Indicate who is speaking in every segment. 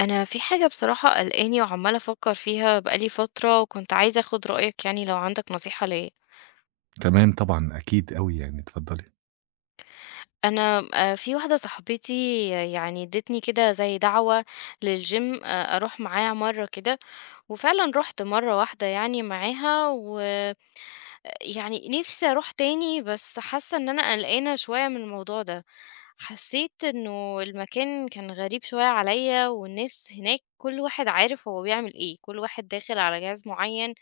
Speaker 1: انا في حاجة، بصراحة قلقاني وعمالة افكر فيها بقالي فترة، وكنت عايزة اخد رأيك يعني لو عندك نصيحة ليا.
Speaker 2: تمام طبعًا، أكيد أوي يعني، اتفضلي.
Speaker 1: انا في واحدة صاحبتي يعني ادتني كده زي دعوة للجيم، اروح معاها مرة كده. وفعلا رحت مرة واحدة يعني معاها، و يعني نفسي اروح تاني، بس حاسة ان انا قلقانة شوية من الموضوع ده. حسيت انه المكان كان غريب شوية عليا، والناس هناك كل واحد عارف هو بيعمل ايه، كل واحد داخل على جهاز معين،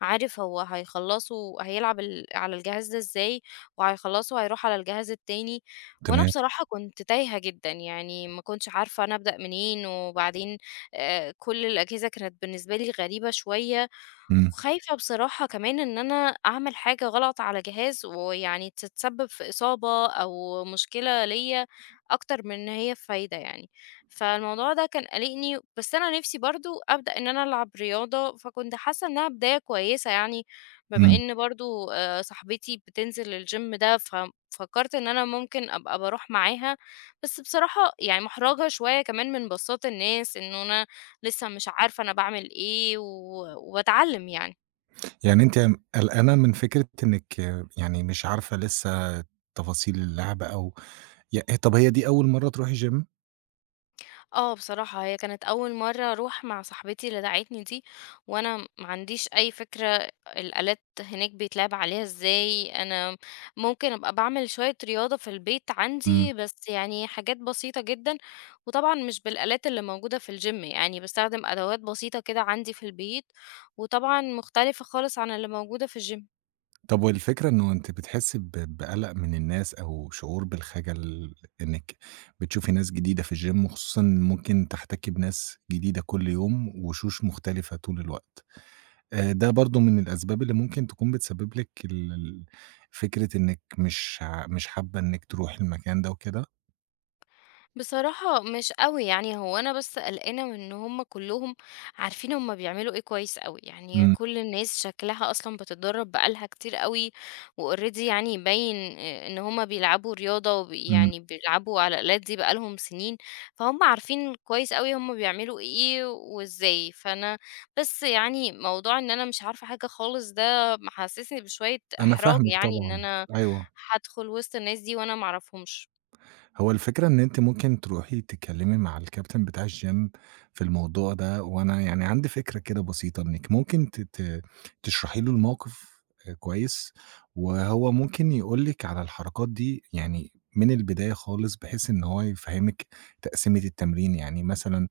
Speaker 1: عارف هو هيخلّصوا هيلعب على الجهاز ده إزاي، وهيخلّصه هيروح على الجهاز التاني. وأنا
Speaker 2: تمام.
Speaker 1: بصراحة كنت تايهة جدًا، يعني ما كنتش عارفة أنا أبدأ منين، وبعدين كل الأجهزة كانت بالنسبة لي غريبة شوية.
Speaker 2: إمم.
Speaker 1: وخايفة بصراحة كمان إن أنا أعمل حاجة غلط على جهاز ويعني تتسبب في إصابة أو مشكلة ليا أكتر من إن هي فايدة يعني. فالموضوع ده كان قلقني، بس أنا نفسي برضو أبدأ إن أنا ألعب رياضة، فكنت حاسة إنها بداية كويسة يعني. بما
Speaker 2: إمم.
Speaker 1: إن برضو صاحبتي بتنزل الجيم ده، ففكرت إن أنا ممكن أبقى بروح معاها. بس بصراحة يعني محرجة شوية كمان من بساط الناس إنه أنا لسه مش عارفة أنا باعمل إيه وباتعلّم يعني.
Speaker 2: يعني أنتِ قلقانة من فكرة إنِّك يعني مش عارفة لسه تفاصيل اللعبة أو، طَب هي دي أول مرّة تروحي gym؟
Speaker 1: آه، بصراحة هي كانت أول مرّة أروح مع صاحبتي اللي دعَتني دي، وأنا ما عنديش أي فكرة الآلات هناك بيتلعب عليها إزاي، أنا ممكن أبقى باعمل شوية رياضة في البيت
Speaker 2: إمم.
Speaker 1: عندي، بس يعني حاجات بسيطة جدًا، وطبعًا مش بالآلات اللي موجودة في الgym يعني، باستخدم أدوات بسيطة كده عندي في البيت، وطبعًا مختلفة خالص عن اللي موجودة في الgym.
Speaker 2: طَب والفكرة إنه أنتِ بتحسّي بقَلَق من الناس، أو شعور بالخجل إنِّك بتشوفي ناس جديدة في الgym، وخصوصًا ممكن تحتكي بناس جديدة كل يوم، وشوش مختلفة طول الوقت. ده برضه من الأسباب اللي ممكن تكون بتسبب لِك ال ال فكرة إنِّك مش حابة إنِّك تروحي المكان ده وكده؟
Speaker 1: بصراحة مش قوي يعني، هو أنا بس قلقانة من إن هما كلهم عارفين هما بيعملوا إيه كويس قوي، يعني
Speaker 2: إمم.
Speaker 1: كل الناس شكلها أصلا بتتدرب بقالها كتير قوي. وأوريدي يعني باين إن هما بيلعبوا رياضة، وبي
Speaker 2: إمم.
Speaker 1: يعني بيلعبوا على الآلات دي بقالهم سنين. فهم عارفين كويس قوي هما بيعملوا إيه وإزاي، فأنا بس يعني موضوع إن أنا مش عارفة حاجة خالص ده محسسني بشوية
Speaker 2: أنا
Speaker 1: إحراج،
Speaker 2: فاهمِك
Speaker 1: يعني إن
Speaker 2: طبعًا،
Speaker 1: أنا
Speaker 2: أيوه.
Speaker 1: هدخل وسط الناس دي وأنا معرفهمش.
Speaker 2: هو الفكرة إن أنتِ ممكن تروحي تتكلمي مع الكابتن بتاع الgym في الموضوع ده، وأنا يعني عندي فكرة كده بسيطة إنِّك ممكن ت ت تشرحي له الموقف كويس، وهو ممكن يقول لِك على الحركات دي يعني من البداية خالص، بحيث إن هو يفهّمِك تقسيمة التمرين. يعني مثلًا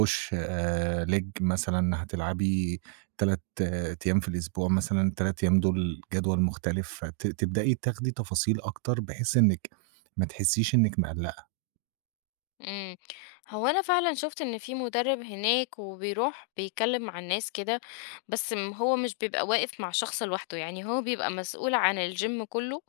Speaker 2: push leg، مثلًا هتلعبي 3 أيام في الأسبوع مثلًا، ال3 أيام دول جدول مختلف، تبدئي تاخدي تفاصيل أكتر بحيث إنِّك ما تحسّيش إنِّك مقلّقة.
Speaker 1: امم هو انا فعلا شفت ان في مدرب هناك وبيروح بيتكلم مع الناس كده، بس هو مش بيبقى واقف مع شخص لوحده، يعني هو بيبقى مسؤول عن الجيم كله،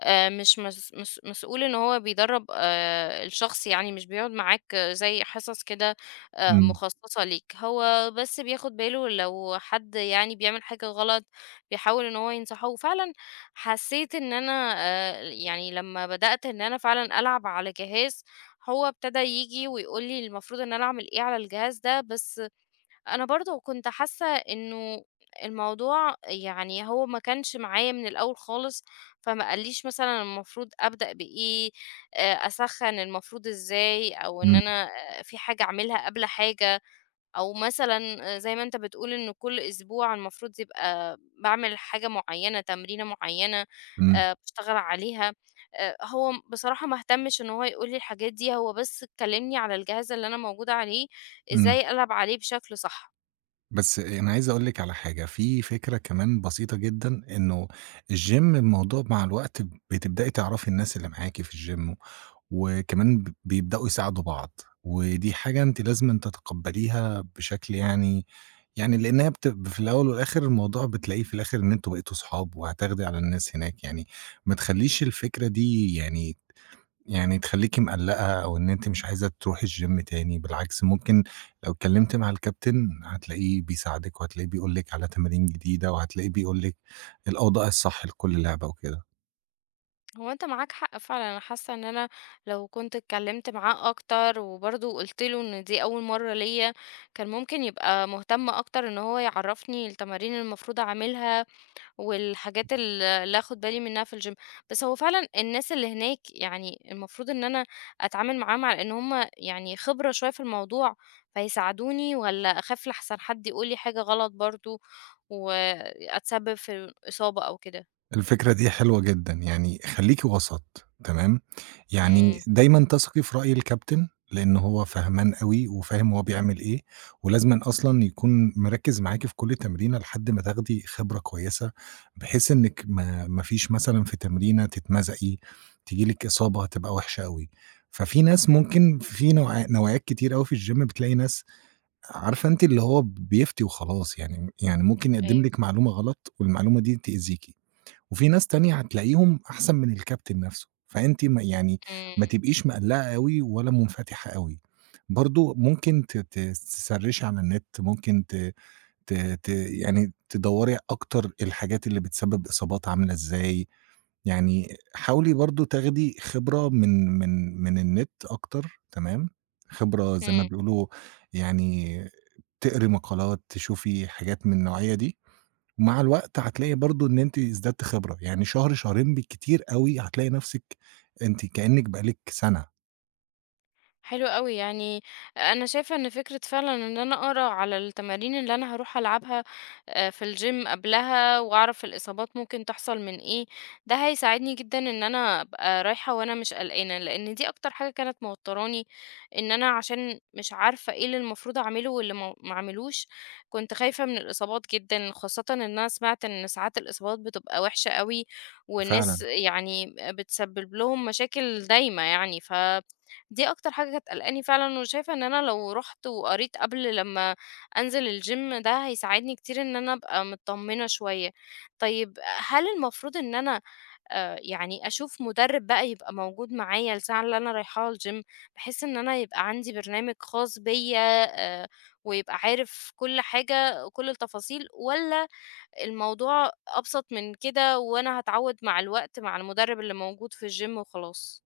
Speaker 1: مش مس مس مسؤول إن هو بيدرّب الشخص، يعني مش بيقعد معاك زي حصص كده
Speaker 2: إمم.
Speaker 1: مخصصة ليك، هو بس بياخد باله لو حد يعني بيعمل حاجة غلط، بيحاول إن هو ينصحه. وفعلًا حسيت إن أنا يعني لمّا بدأت إن أنا فعلًا ألعب على جهاز، هو ابتدى ييجي ويقول لي المفروض إن أنا أعمل إيه على الجهاز ده، بس أنا برضه كنت حاسة إنه الموضوع يعني هو ما كانش معايا من الأول خالص، فما قاليش مثلا المفروض أبدأ بإيه، أسخن المفروض إزاي، أو إن
Speaker 2: إمم.
Speaker 1: أنا في حاجة أعملها قبل حاجة، أو مثلا زي ما أنت بتقول إنه كل أسبوع المفروض يبقى بعمل حاجة معينة، تمرينة معينة،
Speaker 2: إمم.
Speaker 1: بشتغل عليها. هو بصراحة ما اهتمش إن هو يقولي الحاجات دي، هو بس كلمني على الجهاز اللي أنا موجودة عليه
Speaker 2: إمم.
Speaker 1: إزاي ألعب عليه بشكل صح.
Speaker 2: بس أنا عايز أقول لِك على حاجة، في فكرة كمان بسيطة جدًا، إنه الgym الموضوع مع الوقت بتبدئي تعرفي الناس اللي معاكِ في الgym، وكمان بيبدأوا يساعدوا بعض، ودي حاجة أنتِ لازمًا تتقبّليها بشكل يعني لإنها في الأول والآخر الموضوع بتلاقيه في الآخر إن أنتم بقيتوا صحاب وهتاخدي على الناس هناك يعني. ما تخلّيش الفكرة دي يعني تخلّيكِ مقلّقة، أو إن أنتِ مش عايزة تروحي الgym تاني. بالعكس، ممكن لو اتكلمتِ مع الكابتن هتلاقيه بيساعدِك، وهتلاقيه بيقول لِك على تمارين جديدة، وهتلاقيه بيقول لِك الأوضاع الصح لكل لعبة وكده.
Speaker 1: هو أنت معاك حق فعلًا، أنا حاسة إن أنا لو كنت اتكلمت معاه أكتر، وبرضه قُلت له إن دي أول مرة ليّا، كان ممكن يبقى مهتم أكتر إن هو يعرّفني التمارين المفروض أعملها، والحاجات اللي آخد بالي منها في الgym. بس هو فعلًا الناس اللي هناك يعني المفروض إن أنا أتعامل معاهم على إن هُم يعني خبرة شوية في الموضوع، فيساعدوني، والّا أخاف لأحسن حد يقول لي حاجة غلط برضه، وأتسبب في إصابة أو كده؟
Speaker 2: الفكرة دي حلوة جدًا، يعني خلّيكِ وسط تمام. يعني
Speaker 1: إمم،
Speaker 2: دايمًا تثقي في رأي الكابتن، لإن هو فهمان أوي وفاهم هو بيعمل إيه، ولازمًا أصلًا يكون مركّز معاكِ في كل تمرينة لحد ما تاخدي خبرة كويسة، بحيث إنِّك ما فيش مثلًا في تمرينة تتمزقي، تيجي لِك إصابة هتبقى وحشة أوي. ففي ناس ممكن، في نوعيات كتير أوي في الgym بتلاقي ناس عارفة أنتِ، اللي هو بيفتي وخلاص، يعني ممكن يقدّم
Speaker 1: أيوه،
Speaker 2: لِك معلومة غلط والمعلومة دي تأذيكِ. وفي ناس تانية هتلاقيهم أحسن من الكابتن نفسه، فأنتِ
Speaker 1: إمم،
Speaker 2: ما تبقيش مقلّقة أوي ولا منفتحة أوي. برضه ممكن ت ت تسرّشي على النت، ممكن ت ت ت يعني تدوّري أكتر الحاجات اللي بتسبب إصابات عاملة إزاي، يعني حاولي برضه تاخدي خبرة من النت أكتر، تمام، خبرة زي ما
Speaker 1: إمم.
Speaker 2: بيقولوا. يعني تقري مقالات، تشوفي حاجات من النوعية دي. ومع الوقت هتلاقي برضه إن أنتِ ازددتِ خبرة، يعني شهر، شهرين بالكتير أوي هتلاقي نفسِك أنتِ كأنِّك بقى لِك سَنة.
Speaker 1: حلو أوي، يعني أنا شايفة إن فكرة فعلًا إن أنا أقرا على التمارين اللي أنا هاروح ألعبها في الgym قبلها وأعرف الإصابات ممكن تحصل من إيه، ده هيساعدني جدًا إن أنا أبقى رايحة وأنا مش قلقانة، لإن دي أكتر حاجة كانت موتراني، إن أنا عشان مش عارفة إيه اللي المفروض أعمله واللي ما أعملوش، كنت خايفة من الإصابات جدًا، خاصةً إن أنا سمعت إن ساعات الإصابات بتبقى وحشة أوي، والناس
Speaker 2: فعلًا.
Speaker 1: يعني بتسبب لهم مشاكل دايمة يعني، دي أكتر حاجة كانت قلقاني فعلًا، وشايفة إن أنا لو رُحت وقريت قبل لمّا أنزل الGym ده هيساعدني كتير إن أنا أبقى متطمنة شوية. طيب، هل المفروض إن أنا يعني أشوف مُدرِّب بقى يبقى موجود معايا الساعة اللي أنا رايحاها الGym، بحيث إن أنا يبقى عندي برنامج خاص بيّا، آآ ويبقى عارف كل حاجة وكل التفاصيل، والّا الموضوع أبسط من كده وأنا هاتعوّد مع الوقت مع المُدرِّب اللي موجود في الGym وخلاص؟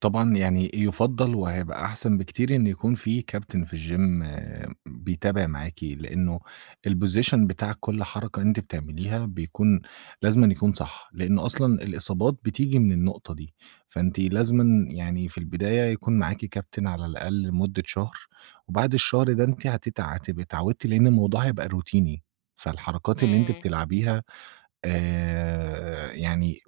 Speaker 2: طبعًا، يعني يُفضّل وهيبقى أحسن بكتير إن يكون في كابتن في الgym بيتابع معاكِ، لإنه الposition بتاع كل حركة أنتِ بتعمليها بيكون لازمًا يكون صح، لإن أصلًا الإصابات بتيجي من النقطة دي. فأنتِ لازمًا يعني في البداية يكون معاكِ كابتن على الأقل لمدة شهر، وبعد الشهر ده أنتِ هتبقي اتعودتِ، لإن الموضوع هيبقى روتيني. فالحركات اللي أنتِ
Speaker 1: إمم.
Speaker 2: بتلعبيها آآ يعني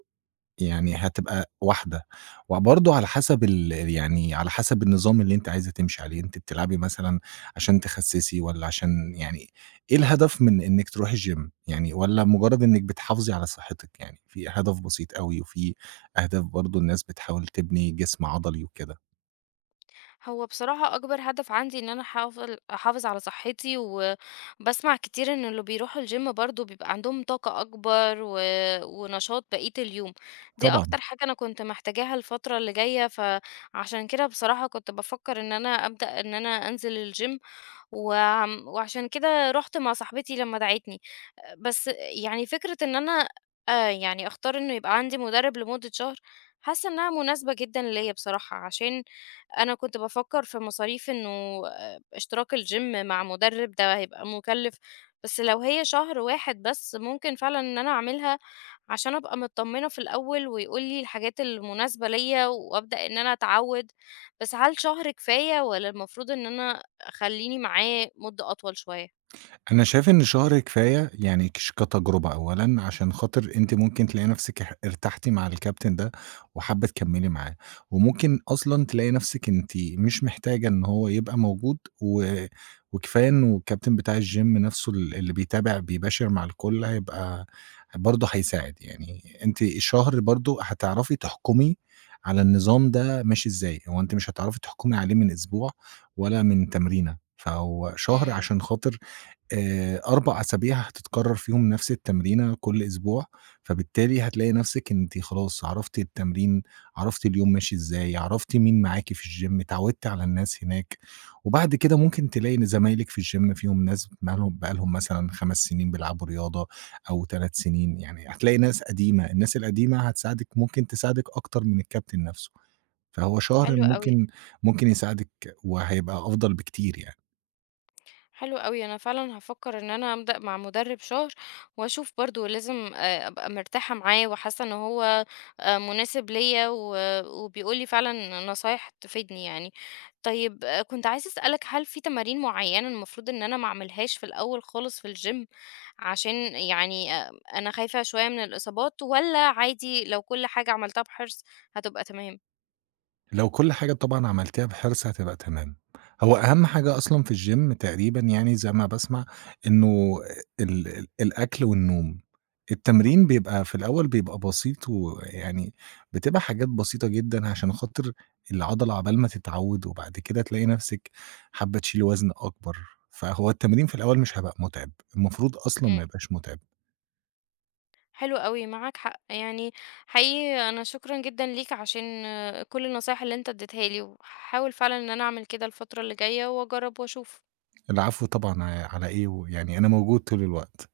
Speaker 2: يعني هتبقى واحدة، وبرضه على حسب ال يعني على حسب النظام اللي أنتِ عايزة تمشي عليه. أنتِ بتلعبي مثلًا عشان تخسّسي، والّا عشان يعني إيه الهدف من إنِّك تروحي الgym يعني، والّا مجرد إنِّك بتحافظي على صحتِك يعني، في هدف بسيط أوي وفي أهداف برضه الناس بتحاول تبني جسم عضلي وكده؟
Speaker 1: هو بصراحة أكبر هدف عندي إن أنا أحافظ على صحتي، وبسمع كتير إن اللي بيروحوا الجيم برضو بيبقى عندهم طاقة أكبر ونشاط بقية اليوم. دي
Speaker 2: طبعًا.
Speaker 1: أكتر حاجة أنا كنت محتاجاها الفترة اللي جاية، فعشان كده بصراحة كنت بفكر إن أنا أبدأ إن أنا أنزل الجيم و... وعشان كده رحت مع صاحبتي لما دعتني، بس يعني فكرة إن أنا يعني أختار إنه يبقى عندي مدرب لمدة شهر، حاسة إنها مناسبة جدا ليا بصراحة، عشان أنا كنت بافكّر في مصاريف إنه اشتراك الgym مع مُدرِّب ده هيبقى مُكلِّف، بس لو هي شهر واحد بس ممكن فعلًا إن أنا أعملها عشان أبقى متطمّنة في الأول، ويقول لي الحاجات المناسبة ليّا وأبدأ إن أنا أتعوِّد. بس هل شهر كفاية، والّا المفروض إن أنا أخلّيني معاه مدة أطول شوية؟
Speaker 2: أنا شايف إن شهر كفاية يعني، كتجربة أولًا، عشان خاطر أنتِ ممكن تلاقي نفسِك ارتحتِ مع الكابتن ده وحابة تكمّلي معاه، وممكن أصلًا تلاقي نفسِك أنتِ مش محتاجة إن هو يبقى موجود، وكفاية إنه الكابتن بتاع الgym نفسه اللي بيتابع بيباشر مع الكل هيبقى برضه هيساعد. يعني أنتِ شهر برضه هتعرفي تحكمي على النظام ده ماشي إزاي، هو أنتِ مش هتعرفي تحكمي عليه من أسبوع ولا من تمرينة، فهو شهر
Speaker 1: إمم،
Speaker 2: عشان خاطر 4 أسابيع هتتكرر فيهم نفس التمرينة كل أسبوع، فبالتالي هتلاقي نفسِك أنتِ خلاص عرفتِ التمرين، عرفتِ اليوم ماشي إزاي، عرفتِ مين معاكِ في الgym، اتعودتِ على الناس هناك، وبعد كده ممكن تلاقي إن زمايلِك في الgym فيهم ناس مالهم بقى لهم مثلًا 5 سنين بيلعبوا رياضة أو 3 سنين، يعني هتلاقي ناس قديمة، الناس القديمة هتساعدِك، ممكن تساعدِك أكتر من الكابتن نفسه، فهو شهر
Speaker 1: حلو أوي.
Speaker 2: ممكن يساعدِك، وهيبقى أفضل بكتير يعني.
Speaker 1: حلو أوي، أنا فعلًا هافكّر إن أنا أبدأ مع مُدرِّب شهر وأشوف برضه، لازم أبقى مرتاحة معاه وحاسّة إن هو مناسب ليّا وبيقول لي فعلًا نصايح تفيدني يعني. طيب كنت عايزة أسألك هل في تمارين معيّنة المفروض إن أنا ما أعملهاش في الأول خالص في الgym عشان يعني أنا خايفة شوية من الإصابات، والّا عادي لو كل حاجة عملتها بحرص هتبقى تمام؟
Speaker 2: لو كل حاجة طبعًا عملتيها بحرص هتبقى تمام. هو أهم حاجة أصلًا في الgym تقريبًا، يعني زي ما باسمع، إنه ال ال الأكل والنوم. التمرين بيبقى في الأول، بيبقى بسيط ويعني بتبقى حاجات بسيطة جدًا عشان خاطر العضلة عقبال ما تتعود، وبعد كده تلاقي نفسِك حابة تشيلي وزن أكبر. فهو التمرين في الأول مش هيبقى متعب، المفروض أصلًا ما
Speaker 1: إمم.
Speaker 2: يبقاش متعب.
Speaker 1: حلو أوي، معاك حق، يعني حقيقي أنا شكرًا جدًا ليك عشان كل النصايح اللي أنت اديتها لي، وهاحاول فعلًا إن أنا أعمل كده الفترة اللي جاية وأجرب وأشوف.
Speaker 2: العفو طبعًا، على إيه، ويعني أنا موجود طول الوقت.